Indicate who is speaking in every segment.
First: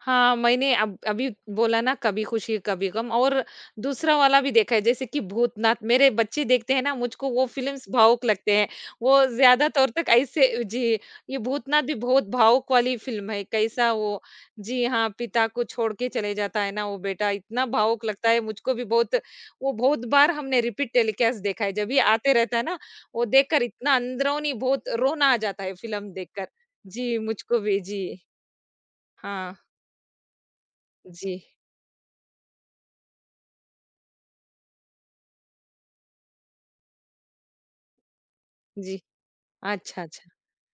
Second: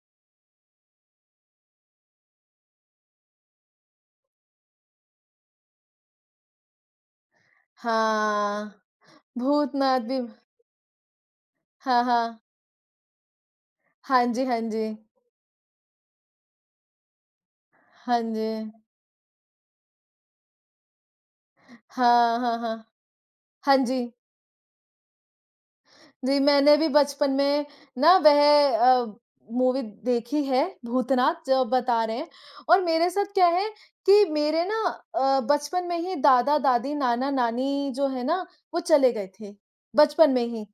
Speaker 1: हाँ, मैंने अब अभी बोला ना कभी खुशी कभी ग़म, और दूसरा वाला भी देखा है जैसे कि भूतनाथ, मेरे बच्चे देखते हैं ना, मुझको वो फ़िल्म्स भावुक लगते हैं।
Speaker 2: हाँ,
Speaker 1: वो ज़्यादातर
Speaker 2: भूतनाथ
Speaker 1: तक
Speaker 2: भी
Speaker 1: ऐसे जी, ये भूतनाथ भी
Speaker 2: हाँ,
Speaker 1: बहुत
Speaker 2: हाँ।
Speaker 1: भावुक वाली फ़िल्म है, कैसा वो
Speaker 2: हाँ जी, हाँ
Speaker 1: जी
Speaker 2: जी।
Speaker 1: हाँ, पिता को छोड़ के चले जाता है ना वो बेटा, इतना भावुक
Speaker 2: हाँ
Speaker 1: लगता है मुझको
Speaker 2: जी।
Speaker 1: भी बहुत वो बहुत बार हमने रिपीट टेलीकास्ट देखा है, जब भी आते
Speaker 2: हाँ,
Speaker 1: रहता
Speaker 2: हाँ,
Speaker 1: है ना,
Speaker 2: हाँ।
Speaker 1: वो देखकर
Speaker 2: हाँ
Speaker 1: इतना
Speaker 2: जी।
Speaker 1: अंदरूनी बहुत रोना आ जाता है फ़िल्म
Speaker 2: जी
Speaker 1: देखकर।
Speaker 2: मैंने भी
Speaker 1: जी,
Speaker 2: बचपन
Speaker 1: मुझको
Speaker 2: में
Speaker 1: भी जी।
Speaker 2: ना वह अ,
Speaker 1: हाँ।
Speaker 2: मूवी देखी है भूतनाथ
Speaker 1: जी।
Speaker 2: जो आप बता रहे हैं, और मेरे साथ क्या है कि मेरे ना अ, बचपन में ही दादा-दादी, नाना-नानी जो हैं ना, वो
Speaker 1: जी।
Speaker 2: चले गए थे
Speaker 1: अच्छा,
Speaker 2: बचपन
Speaker 1: अच्छा।
Speaker 2: में ही।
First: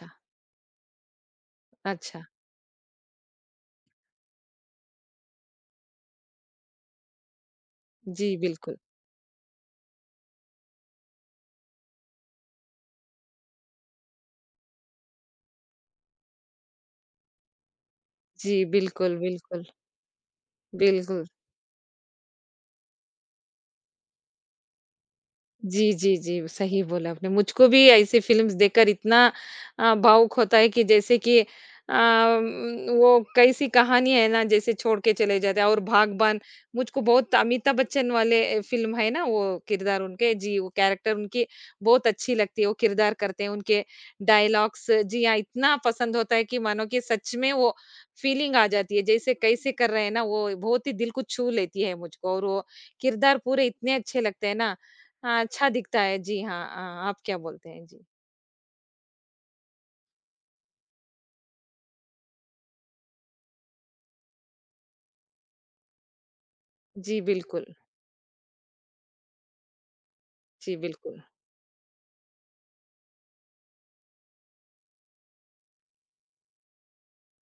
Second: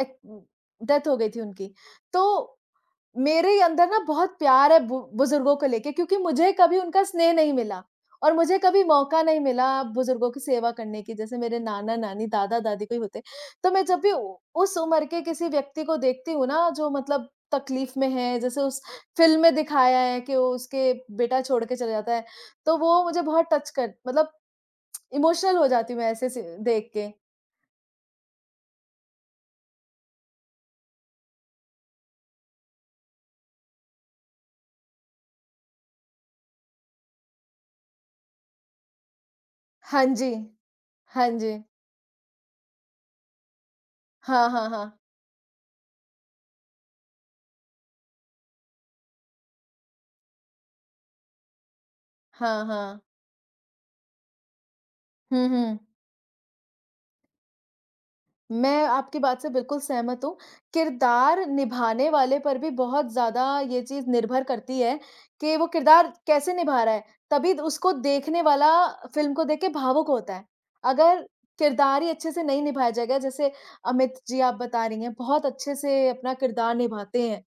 Speaker 2: ए डेथ हो गई थी उनकी।
Speaker 1: अच्छा।
Speaker 2: तो मेरे अंदर ना बहुत प्यार है बु बुज़ुर्गों को लेके क्योंकि मुझे कभी उनका स्नेह नहीं मिला और
Speaker 1: जी,
Speaker 2: मुझे
Speaker 1: बिल्कुल।
Speaker 2: कभी मौका नहीं मिला बुज़ुर्गों की सेवा करने की जैसे मेरे नाना-नानी, दादा-दादी कोई होते, तो मैं जब भी उ उस उम्र के किसी व्यक्ति को देखती हूँ ना जो मतलब तकलीफ़ में है, जैसे
Speaker 1: जी,
Speaker 2: उस
Speaker 1: बिल्कुल,
Speaker 2: फ़िल्म में
Speaker 1: बिल्कुल।
Speaker 2: दिखाया है कि वो उसके
Speaker 1: बिल्कुल।
Speaker 2: बेटा छोड़ के चला जाता है, तो वो मुझे बहुत टच कर मतलब इमोशनल हो
Speaker 1: जी,
Speaker 2: जाती हूँ मैं
Speaker 1: जी,
Speaker 2: ऐसे
Speaker 1: जी,
Speaker 2: सीन
Speaker 1: सही
Speaker 2: देख
Speaker 1: बोला
Speaker 2: के।
Speaker 1: आपने। मुझको भी ऐसी फ़िल्म्स देखकर इतना अ, भावुक होता है कि जैसे कि अ, उम्म, वो कैसी कहानी है ना? जैसे छोड़ के चले जाते हैं और बाग़बान मुझको बहुत अमिताभ बच्चन वाले फ़िल्म है ना वो किरदार
Speaker 2: हाँ
Speaker 1: उनके
Speaker 2: जी।
Speaker 1: जी वो कैरेक्टर
Speaker 2: हाँ
Speaker 1: उनकी
Speaker 2: जी।
Speaker 1: बहुत अच्छी लगती है, वो किरदार करते हैं उनके
Speaker 2: हाँ हाँ
Speaker 1: डायलॉग्स
Speaker 2: हाँ।
Speaker 1: जी हाँ, इतना पसंद होता है कि मानो कि सच में वो फ़ीलिंग आ जाती है। जैसे कैसे कर रहे हैं ना वो बहुत ही दिल को छू लेती है मुझको, और वो
Speaker 2: हाँ, हाँ।
Speaker 1: किरदार पूरे इतने अच्छे लगते हैं ना, हाँ
Speaker 2: हुँ,
Speaker 1: अच्छा
Speaker 2: हुँ।
Speaker 1: दिखता है जी हाँ, अ, आप क्या बोलते हैं, जी?
Speaker 2: मैं आपकी बात से बिल्कुल सहमत हूँ। किरदार निभाने वाले पर भी बहुत ज़्यादा ये चीज़ निर्भर करती है कि वो किरदार कैसे निभा रहा है?
Speaker 1: जी,
Speaker 2: तभी द
Speaker 1: बिल्कुल।
Speaker 2: उसको देखने वाला फ़िल्म को देख़ के भावुक होता है।
Speaker 1: जी, बिल्कुल।
Speaker 2: अगर किरदार ही अच्छे से नहीं निभाया जाएगा जैसे अमित जी आप बता रही हैं बहुत अच्छे से अपना किरदार निभाते हैं।